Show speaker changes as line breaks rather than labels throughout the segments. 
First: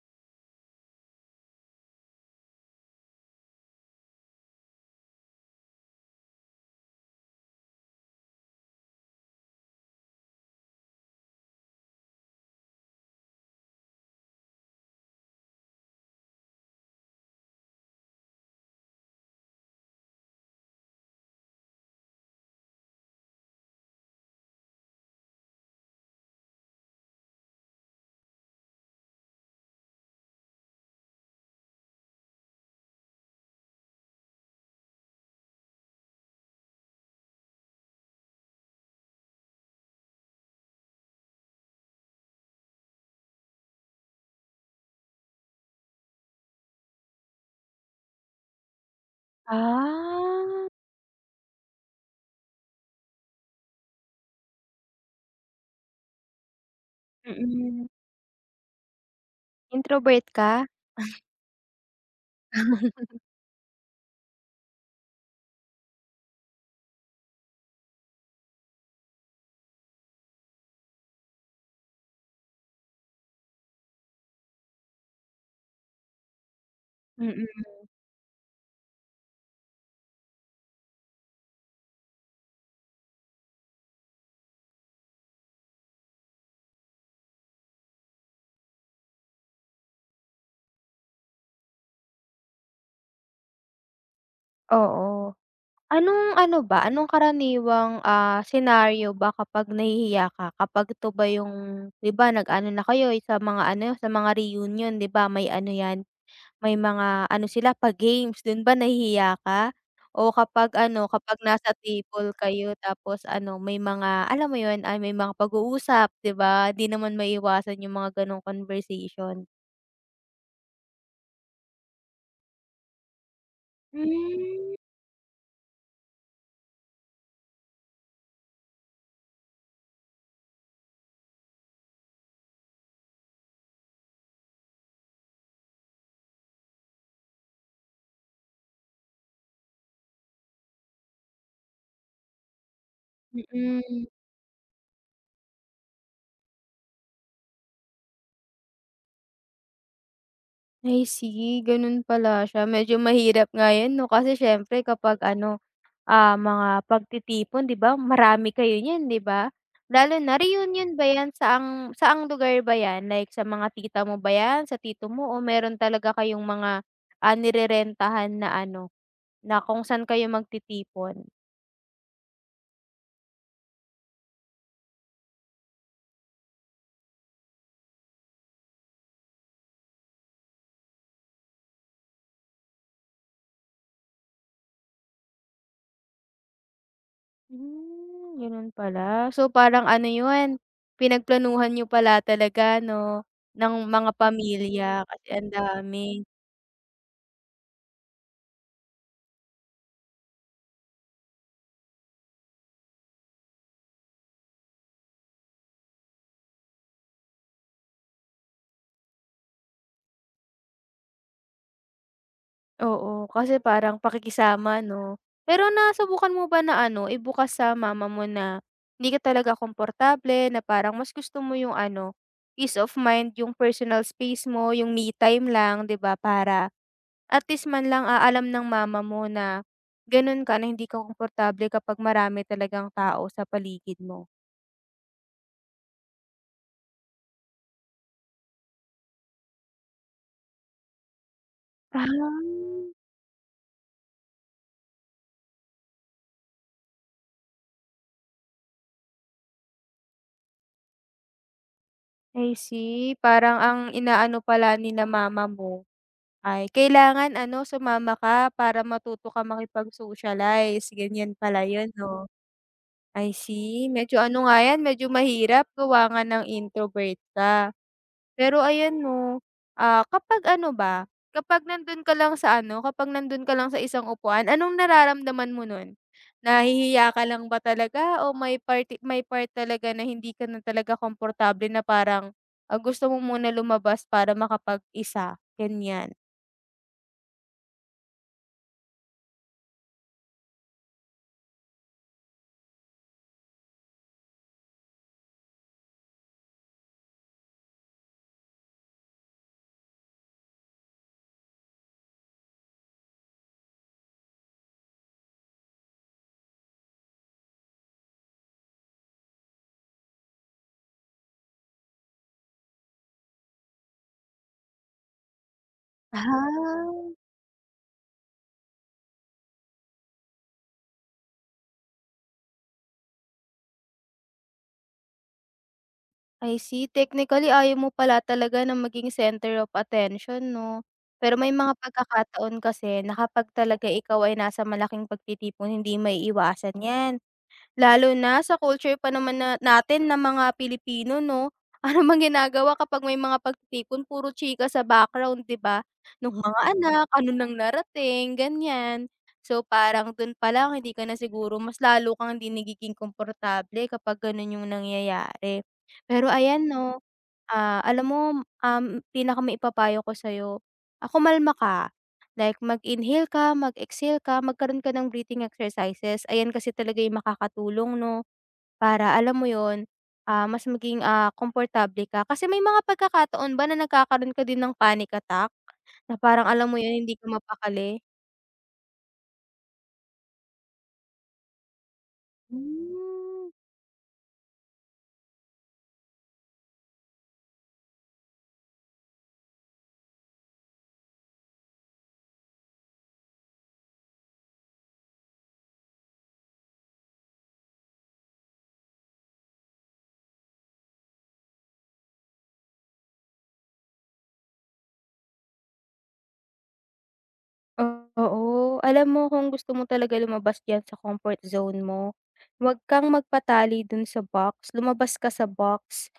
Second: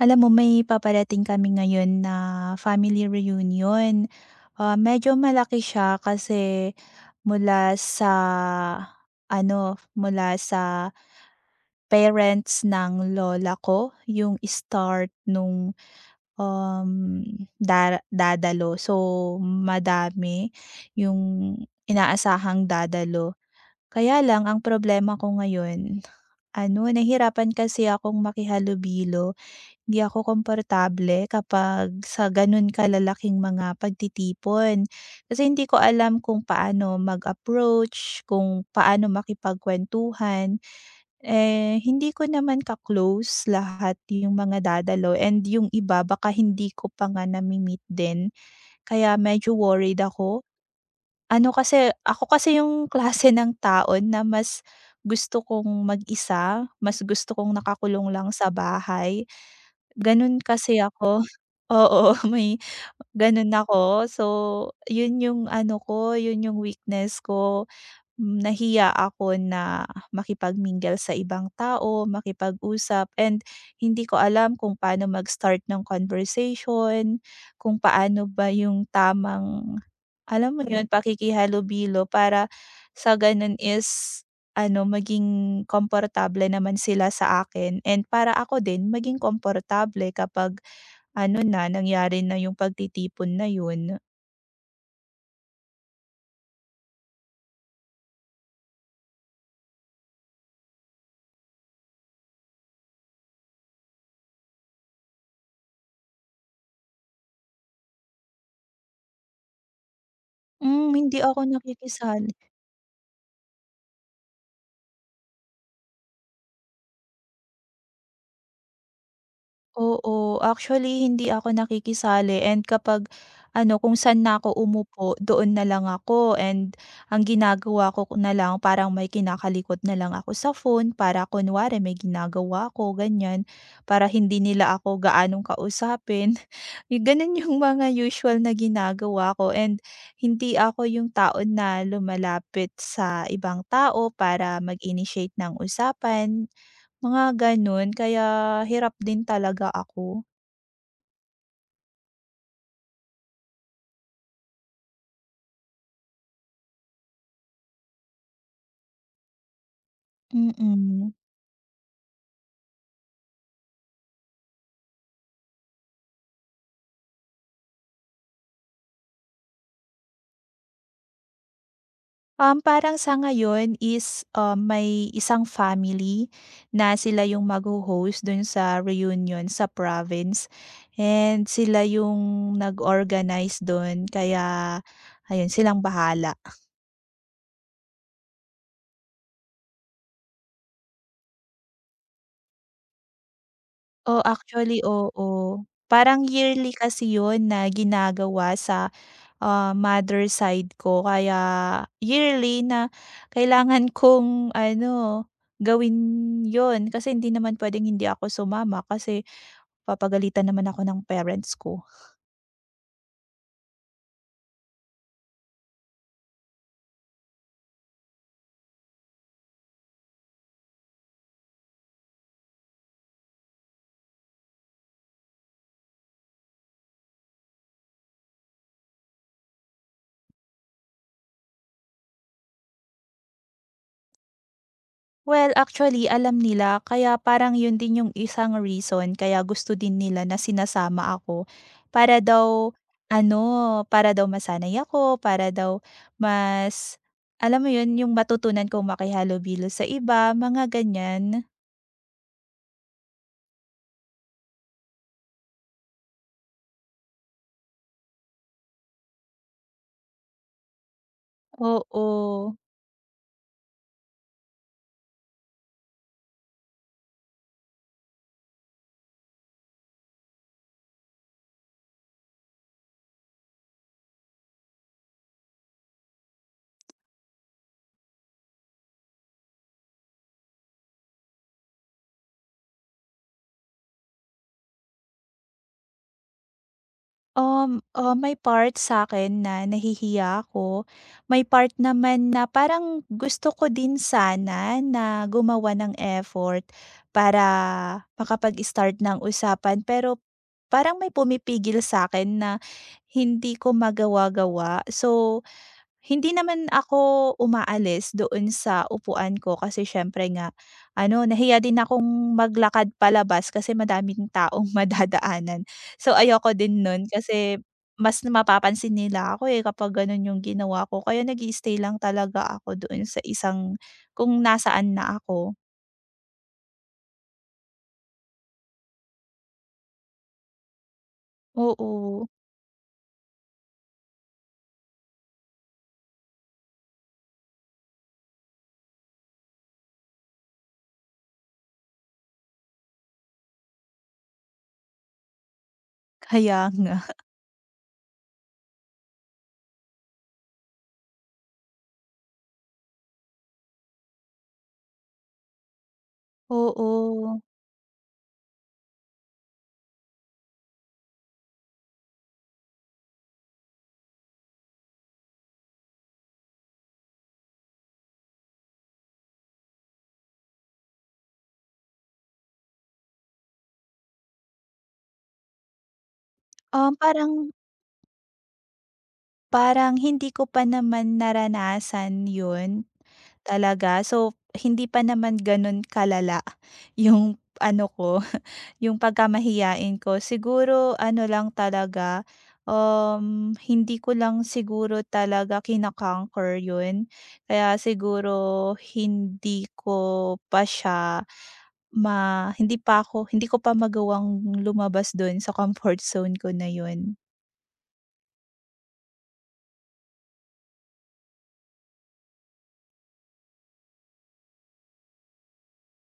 Alam mo, may paparating kami ngayon na family reunion. Medyo malaki siya kasi mula sa mula sa parents ng lola ko yung start nung, um, dara dadalo. So, madami yung inaasahang dadalo. Kaya lang ang problema ko ngayon, ano, nahihirapan kasi akong makihalubilo, hindi ako komportable kapag sa gano'n kalalaking mga pagtitipon. Kasi hindi ko alam kung paano mag-approach, kung paano makipagkuwentuhan. Eh, hindi ko naman ka-close lahat yung mga dadalo, and yung iba baka hindi ko pa nga nami-meet din, kaya medyo worried ako.
Ah,
Ano kasi, ako kasi yung klase ng taon na mas gusto kong mag-isa, mas gusto kong
Mm.
nakakulong lang sa bahay.
Introvert
Gano'n
ka?
kasi ako. Oo, may gano'n ako. So, 'yun yung ano ko, 'yun yung weakness ko. Mm, nahiya ako na makipag-mingle sa ibang tao, makipag-usap, and hindi ko alam kung paano mag-start ng conversation,
Mm,
kung paano ba yung tamang, alam mo 'yun, pakikihalubilo para sa gano'n is ano, maging komportable naman sila sa akin, and para ako din maging komportable kapag ano na, nangyari na yung pagtitipon na yun.
oo. Anong ano ba, anong karaniwang, senaryo ba kapag nahihiya ka? Kapag ito ba yung 'di ba nag-ano na kayo eh, sa mga ano, sa mga reunion, 'di ba may ano 'yan, may mga ano sila pa-games, dun ba nahihiya ka? O kapag
Hmm,
ano,
hindi ako
kapag nasa
nakikisali.
table kayo tapos ano, may mga alam mo yun, may mga pag-uusap 'di ba, 'di naman maiiwasan yung mga gano'ng conversation?
Oo, actually hindi ako nakikisali, and kapag ano, kung saan na ako
Hmm.
umupo, doon na lang ako. And ang ginagawa ko na lang, parang may kinakalikot na lang ako sa phone para kunwari may ginagawa ako, ganyan. Para hindi nila ako gaanong kausapin. Yung ganun yung mga usual na ginagawa ko, and hindi ako yung tao na lumalapit sa ibang
Mm.
tao para mag-initiate ng usapan, mga gano'n, kaya hirap din talaga ako.
I see, ganun pala siya. Medyo mahirap nga 'yan 'no, kasi siyempre kapag ano, mga pagtitipon 'di ba, marami kayo niyan 'di ba? Lalo na reunion ba
Mm.
'yan, saang saang lugar ba 'yan? Like sa mga tita mo ba 'yan, sa tito mo o meron talaga kayong mga, nirerentahan na ano, na kung saan kayo magtitipon?
Parang sa ngayon is, may isang family na sila yung magho-host dun sa reunion sa province, and sila yung nag-organize dun, kaya ayun, silang bahala.
Hmm, ganun pala. So parang ano 'yun, pinagplanuhan niyo pala talaga 'no, ng mga
Oh,
pamilya
actually
kasi ang
oo.
dami.
Parang yearly kasi yun na ginagawa sa mother side ko, kaya yearly na kailangan kong ano, gawin yon, kasi hindi naman puwedeng hindi ako sumama, kasi papagalitan naman ako ng parents ko.
Oo, kasi parang pakikisama 'no. Pero nasubukan mo ba na ano, ibukas sa mama mo na hindi ka talaga komportable, na parang mas gusto mo yung ano, peace of mind, yung personal space mo, yung me time lang, 'di ba? Para at least man lang, alam ng mama mo na gano'n ka, na hindi ka komportable kapag marami talagang tao sa paligid mo.
Well, actually alam nila, kaya parang 'yun din yung isang reason kaya gusto din nila na sinasama ako,
Ah,
para daw ano, para daw masanay ako, para daw mas alam mo 'yun, yung matutunan kong makihalubilo sa iba, mga ganiyan.
I see. Parang ang inaano pala ni na mama mo ay, kailangan ano, sumama ka para matuto ka makipag-socialize, ganyan pala yun 'no?
Oo.
I see, medyo ano nga yan, medyo mahirap gawa nga ng introvert ka. Pero ayan 'no, kapag ano ba, kapag nandun ka lang sa ano, kapag nandun ka lang sa isang upuan, anong nararamdaman mo nun? Nahihiya ka lang ba talaga o may parti may part talaga na hindi ka na talaga komportable na parang, gusto mo muna lumabas para makapag-isa, ganyan?
May part sa akin na nahihiya ako. May part naman na parang gusto ko din sana na gumawa ng effort para makapag-start ng usapan, pero parang may pumipigil sa akin na hindi ko magawa-gawa. So hindi naman ako umaalis doon sa upuan ko, kasi siyempre nga ano, nahiya din akong maglakad palabas kasi madaming taong madadaanan. So, ayoko din
Ah.
nun kasi mas mapapansin nila ako, eh, kapag gano'n yung ginawa ko, kaya nag stay lang talaga ako doon sa isang kung nasaan na ako.
I see. Technically, ayaw mo pala talaga na maging center of attention 'no? Pero may mga
Oo,
pagkakataon kasi na kapag talaga ikaw ay nasa malaking pagtitipon, hindi maiiwasan 'yan. Lalo na sa culture pa naman na natin ng mga Pilipino 'no, ano bang ginagawa kapag may mga pagtitipon, puro chika sa background 'di ba? Nung mga
kaya
Mm.
nga.
anak, ano nang narating, ganyan. So parang dun pa lang hindi ka na siguro, mas lalo kang hindi nagiging komportable kapag ganun yung nangyayari. Pero ayan 'no.
Oo.
Alam mo, um, pinakamaipapayo ko sa'yo, kumalma ka. Like mag-inhale ka, mag-exhale ka, magkaroon ka ng breathing exercises. Ayan kasi talaga yung makakatulong 'no, para alam mo yon, mas maging, komportable ka. Kasi may mga pagkakataon ba na nagkakaroon ka din ng panic attack na parang alam mo
um,
'yun, hindi ka
parang
mapakali?
parang hindi ko pa naman naranasan yun.
Hmm.
Talaga? So, hindi pa naman gano'n kalala yung ano ko, yung pagkamahiyain ko. Siguro ano lang talaga, hindi ko lang siguro talaga kina yun. Kaya siguro hindi ko pa siya ma hindi pa ako hindi ko pa magawang lumabas dun sa comfort zone ko na yun.
Oo, alam mo kung gusto mo talaga lumabas diyan sa comfort zone mo, huwag kang magpatali dun sa box, lumabas ka sa box.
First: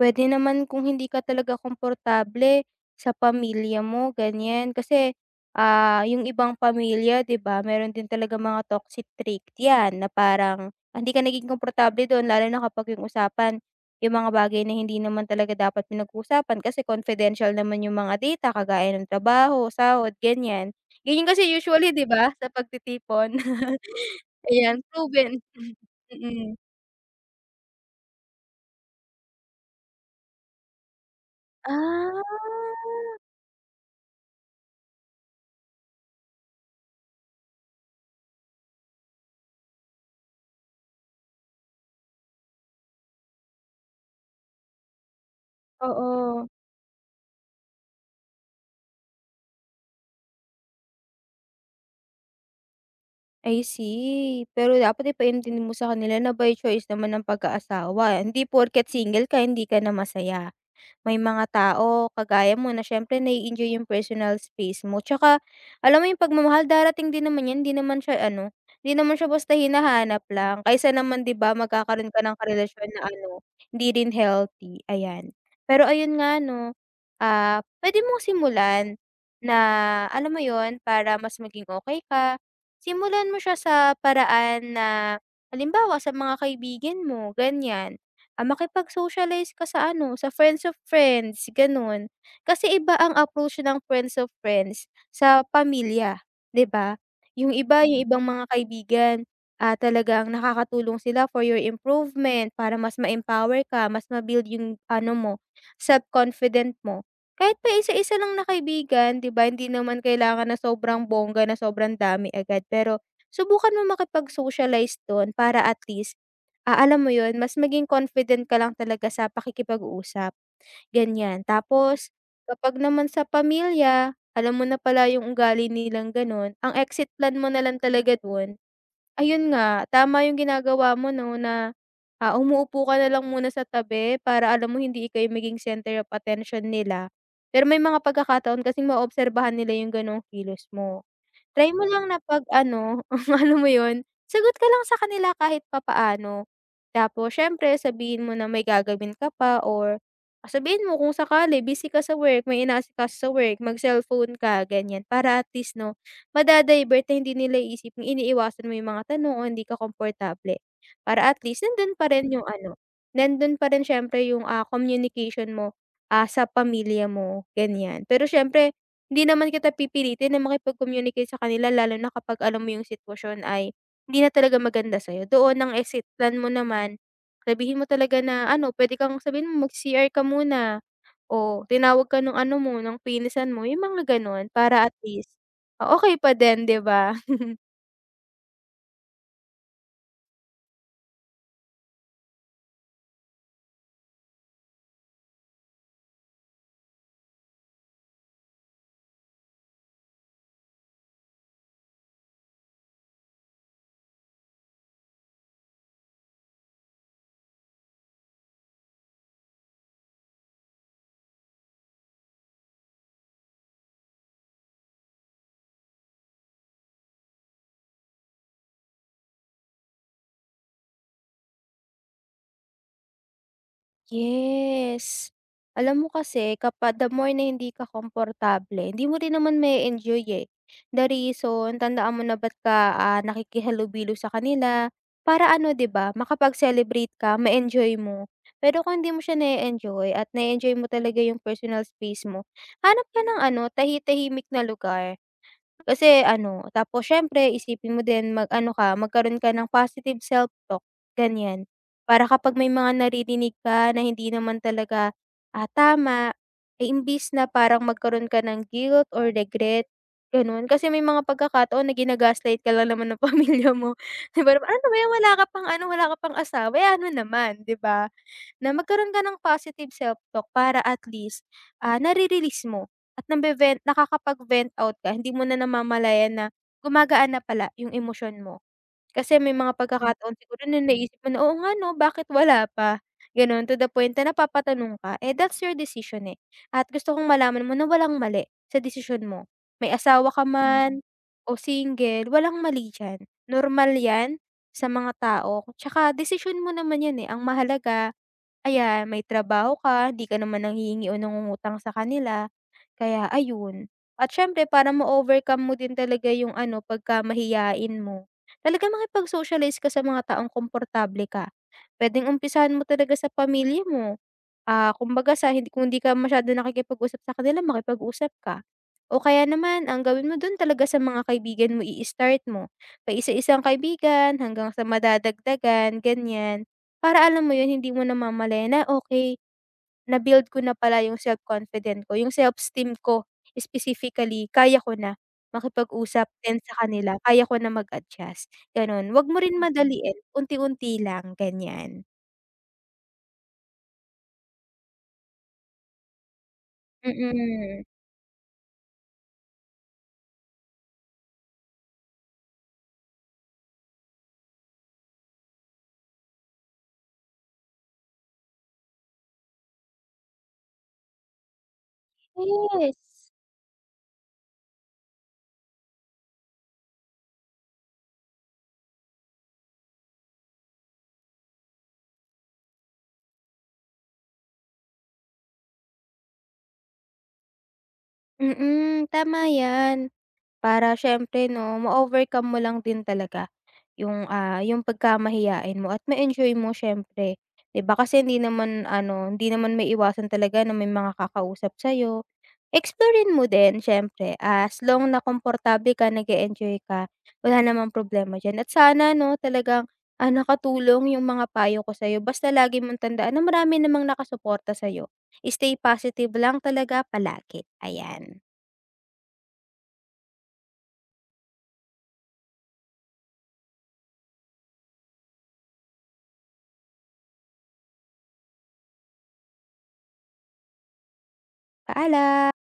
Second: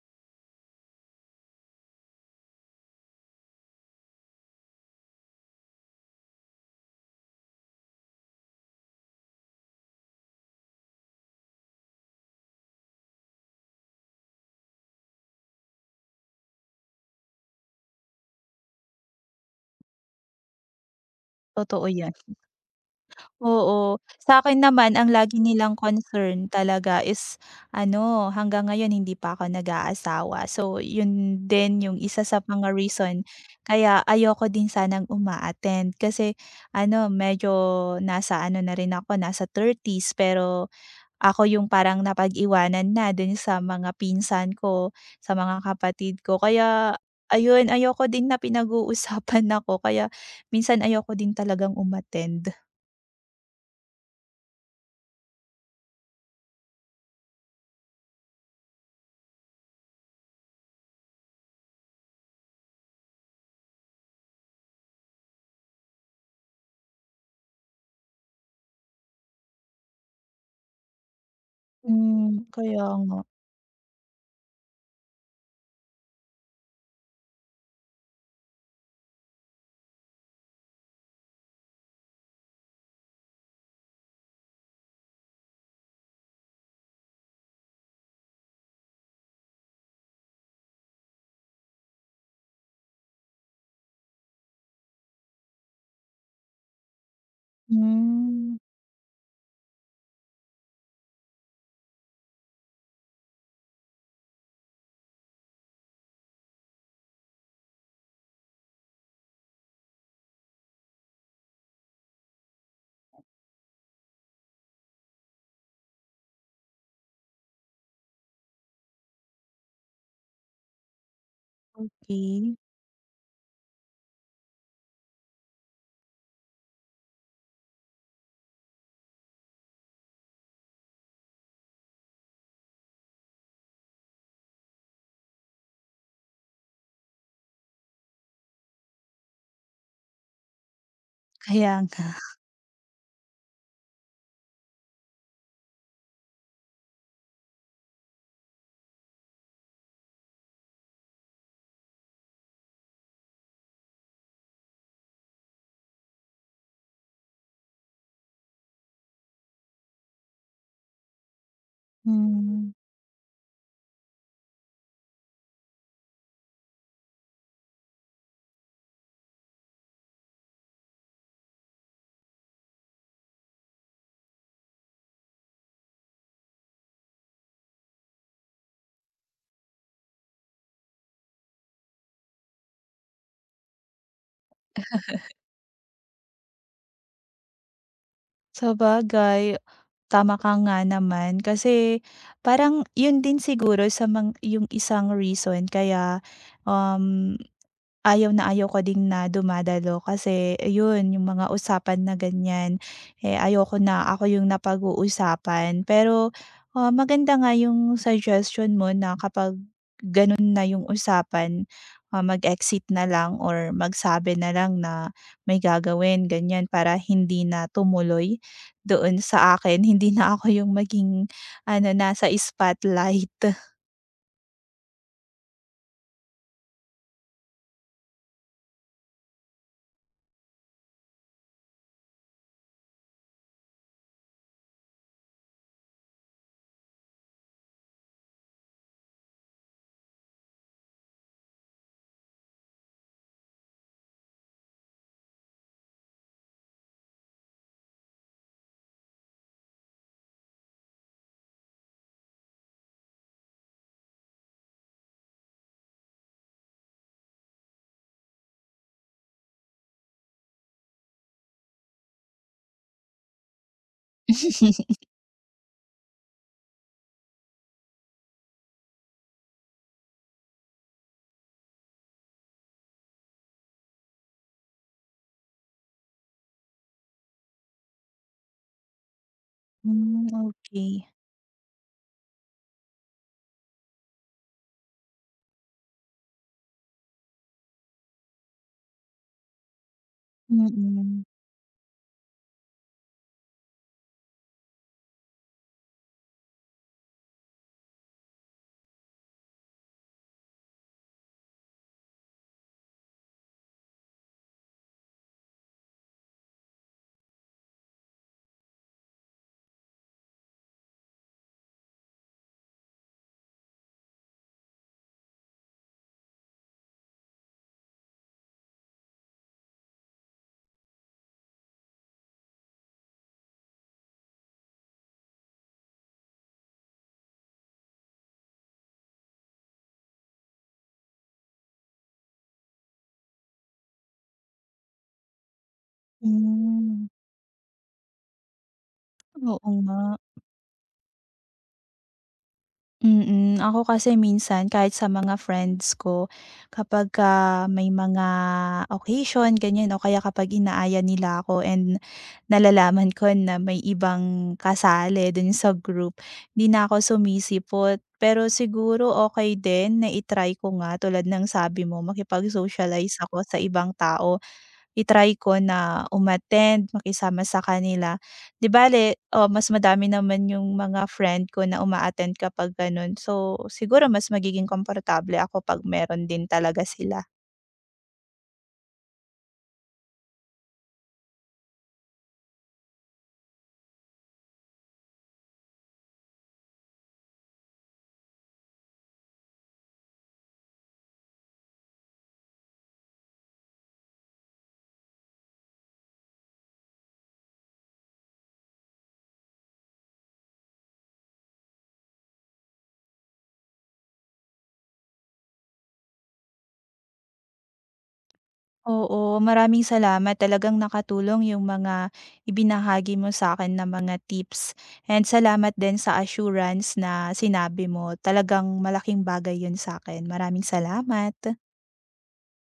Pwede naman kung hindi ka talaga komportable sa pamilya mo ganiyan, kasi, yung ibang pamilya 'di ba meron din talagang mga toxic trait 'yan na parang, hindi ka naging komportable dun lalo na kapag yung usapan, yung mga bagay na hindi naman talaga dapat pinag usapan, kasi confidential naman yung mga data kagaya ng trabaho, sahod, ganyan. Ganyan kasi
Totoo
usually 'di
yan.
ba sa pagtitipon?
Oo, sa'kin
Ayan,
naman ang lagi
proven.
nilang concern
Mm.
talaga is ano, hanggang ngayon hindi pa ako nag-aasawa. So, yun din yung
Ah,
isa sa mga reason kaya ayoko din sanang uma-attend, kasi ano, medyo nasa ano na rin ako, nasa thirties, pero ako yung parang napag-iwanan na dun sa mga pinsan ko, sa mga kapatid ko.
oo,
Kaya ayun, ayoko din na pinag-uusapan ako, kaya minsan ayoko din talagang umattend.
I see. Pero dapat ipaintindi mo sa kanila na by choice naman ang pag-aasawa, hindi porket single ka hindi ka na masaya. May mga tao kagaya mo na siyempre na enjoy yung personal space mo. Tsaka alam mo yung pagmamahal darating din naman yan, hindi naman siya ano, hindi naman siya basta hinahanap lang. Kaysa naman 'di ba magkakaroon ka
Hmm,
ng
kaya
karelasyon na
nga.
ano, hindi rin healthy, ayan. Pero ayun nga 'no, puwede mong simulan na alam mo yon, para mas maging okay ka, simulan mo siya sa paraan na halimbawa sa mga kaibigan mo, ganyan. Makipag-socialize ka sa ano, sa friends of friends, gano'n. Kasi iba ang approach ng friends of friends sa pamilya, 'di ba? Yung iba, yung Mm. ibang mga
Hmm,
kaibigan, talagang nakakatulong sila for your improvement, para mas ma-empower ka, mas ma-build yung ano mo, self-confident mo. Kahit pa isa-isa lang na kaibigan, 'di ba, hindi naman kailangan na sobrang bongga, na sobrang dami agad. Pero subukan mo makipag-socialize do'n para at least alam mo 'yun, mas maging confident ka lang talaga sa pakikipag-usap, ganyan. Tapos
okay.
kapag naman sa pamilya, alam mo na pala yung ugali nilang gano'n, ang exit plan mo na lang talaga do'n, ayun nga, tama yung ginagawa mo 'no na, umuupo ka na lang muna sa tabi para alam mo hindi ikaw yung maging center of attention nila. Pero may mga pagkakataon kasing maobserbahan nila yung gano'ng kilos mo. Try
Kaya
mo
nga.
lang na 'pag ano, alam mo yun, sagot ka lang sa kanila kahit papaano. Tapos siyempre sabihin mo na may gagawin ka pa or sabihin mo kung sakali busy ka sa work, may inaasikaso sa work, mag-cellphone ka, ganyan. Para at least 'no, mada-divert na hindi nila iisip iniiwasan mo yung mga tanong o hindi ka komportable. Para at least nandun pa rin yung
Hmm,
ano, nandun pa rin siyempre yung, communication mo, sa pamilya mo, ganyan. Pero siyempre hindi naman kita pipilitin na makipag-communicate sa kanila lalo na kapag alam mo yung sitwasyon ay hindi na talaga maganda sa'yo. Doon ang exit plan mo naman, sabihin mo talaga na ano, pwede kang sabihin mo mag r ka muna o tinawag ka nung ano mo, ng pinsan mo, yung mga gano'n para at least, okey pa din, 'di ba?
sabagay tama ka nga naman kasi parang yun din siguro sa mang yung isang reason kaya, um Ayaw na ayaw ko ding na dumadalo kasi yun yung mga usapan na ganyan, eh, ayaw ko na, ako yung napag-uusapan. Pero, ah, maganda nga yung suggestion mo na kapag ganun na yung usapan, ah, mag-exit na lang or magsabi na lang na may gagawin, ganyan, para hindi na tumuloy doon sa akin. Hindi na ako yung maging ano, nasa spotlight.
Yes. Alam mo kasi kapag the more na hindi ka komportable, hindi mo rin naman may enjoy eh. The reason, tandaan mo na ba't ka, nakikihalubilo sa kanila para ano, 'di ba, makapag-celebrate ka, ma-enjoy mo. Pero kung hindi mo siya na enjoy at na enjoy mo talaga yung personal space mo, hanap ka ng ano, tahi-tahimik na lugar. Kasi ano, tapos siyempre isipin mo din mag-ano ka, magkaroon ka ng positive self-talk, ganyan. Para kapag may mga naririnig ka na hindi naman talaga, tama, eh, imbis na parang magkaroon ka ng guilt or regret, gano'n. Kasi may mga pagkakataon na gina-gaslight ka lang naman ng pamilya mo, 'di ba, "Ano ba 'yan, wala ka pang ano, wala ka pang asawa, eh, ano naman," 'di ba? Na magkaroon ka ng positive self-talk para at least, nare-release mo at nabevent nakakapag-vent out ka, hindi mo na namamalayan na gumagaan na pala yung emosyon mo. Kasi may mga Hmm.
Hmm,
pagkakataon siguro na
okey.
naisip mo na, "Oo nga 'no, bakit wala pa?" Gano'n to the point na napapatanong ka, eh, that's your decision, eh, at gusto kong malaman mo na walang mali sa decision mo. May asawa ka Hmm. man
Mm.
o single, walang mali diyan. Normal 'yan sa mga tao, 'tsaka decision mo naman 'yan, eh, ang mahalaga Ayan, may trabaho ka, di ka naman nanghihingi o nangungutang sa kanila, kaya ayun. At siyempre para ma-overcome mo din talaga yung ano, pagka mahiyain mo, talaga makipag-socialize ka sa mga taong komportable ka. Pwedeng umpisahan mo talaga sa pamilya mo. Kumbaga sa hindi, kung hindi ka masyado nakikipag-usap sa kanila, makipag-usap ka. O kaya naman ang gawin mo dun talaga sa mga kaibigan mo i-start mo, paisa-isang kaibigan hanggang sa madadagdagan, ganyan. Para alam mo yun, hindi mo namamalayan na okay, na-build ko na pala yung self-confident ko, yung self-esteem ko specifically, kaya ko na makipag-usap din sa
Hmm,
kanila, kaya ko na mag-adjust, gano'n. Wag mo rin
oo nga.
madaliin, unti-unti lang, ganyan.
Mm, ako kasi minsan kahit sa mga friends ko, kapagka
Mm,
may mga occasion ganyan, o kaya kapag inaaya nila ako and nalalaman ko na may ibang kasali dun sa group, 'di na ako sumisipot. Pero siguro okay din na i-try ko nga, tulad ng sabi mo, makipag-socialize
yes.
ako sa ibang tao. Itry ko na umattend, makisama sa kanila. 'Di bale, oh, mas madami naman yung mga friend ko na uma kapag gano'n. So, siguro mas magiging komportable ako 'pag meron din talaga sila.
Mm, tama yan. Para siyempre 'no, ma-overcome mo lang din talaga yung, yung pagkamahiyain mo at ma-enjoy mo siyempre, 'di ba? Kasi hindi naman ano, hindi naman maiiwasan talaga na may mga kakausap sa'yo. Explorin mo din siyempre as long na komportable ka, nag-e-enjoy ka, wala namang problema diyan. At sana 'no, talagang, nakatulong yung mga payo ko sa'yo basta lagi mong tandaan na marami namang nakasuporta sa'yo. Stay positive lang talaga palagi, ayan.
Oo, maraming salamat. Talagang nakatulong yung mga ibinahagi mo sa akin na mga tips, and salamat din sa assurance na sinabi mo. Talagang malaking bagay yun sa akin. Maraming salamat.
Paalam.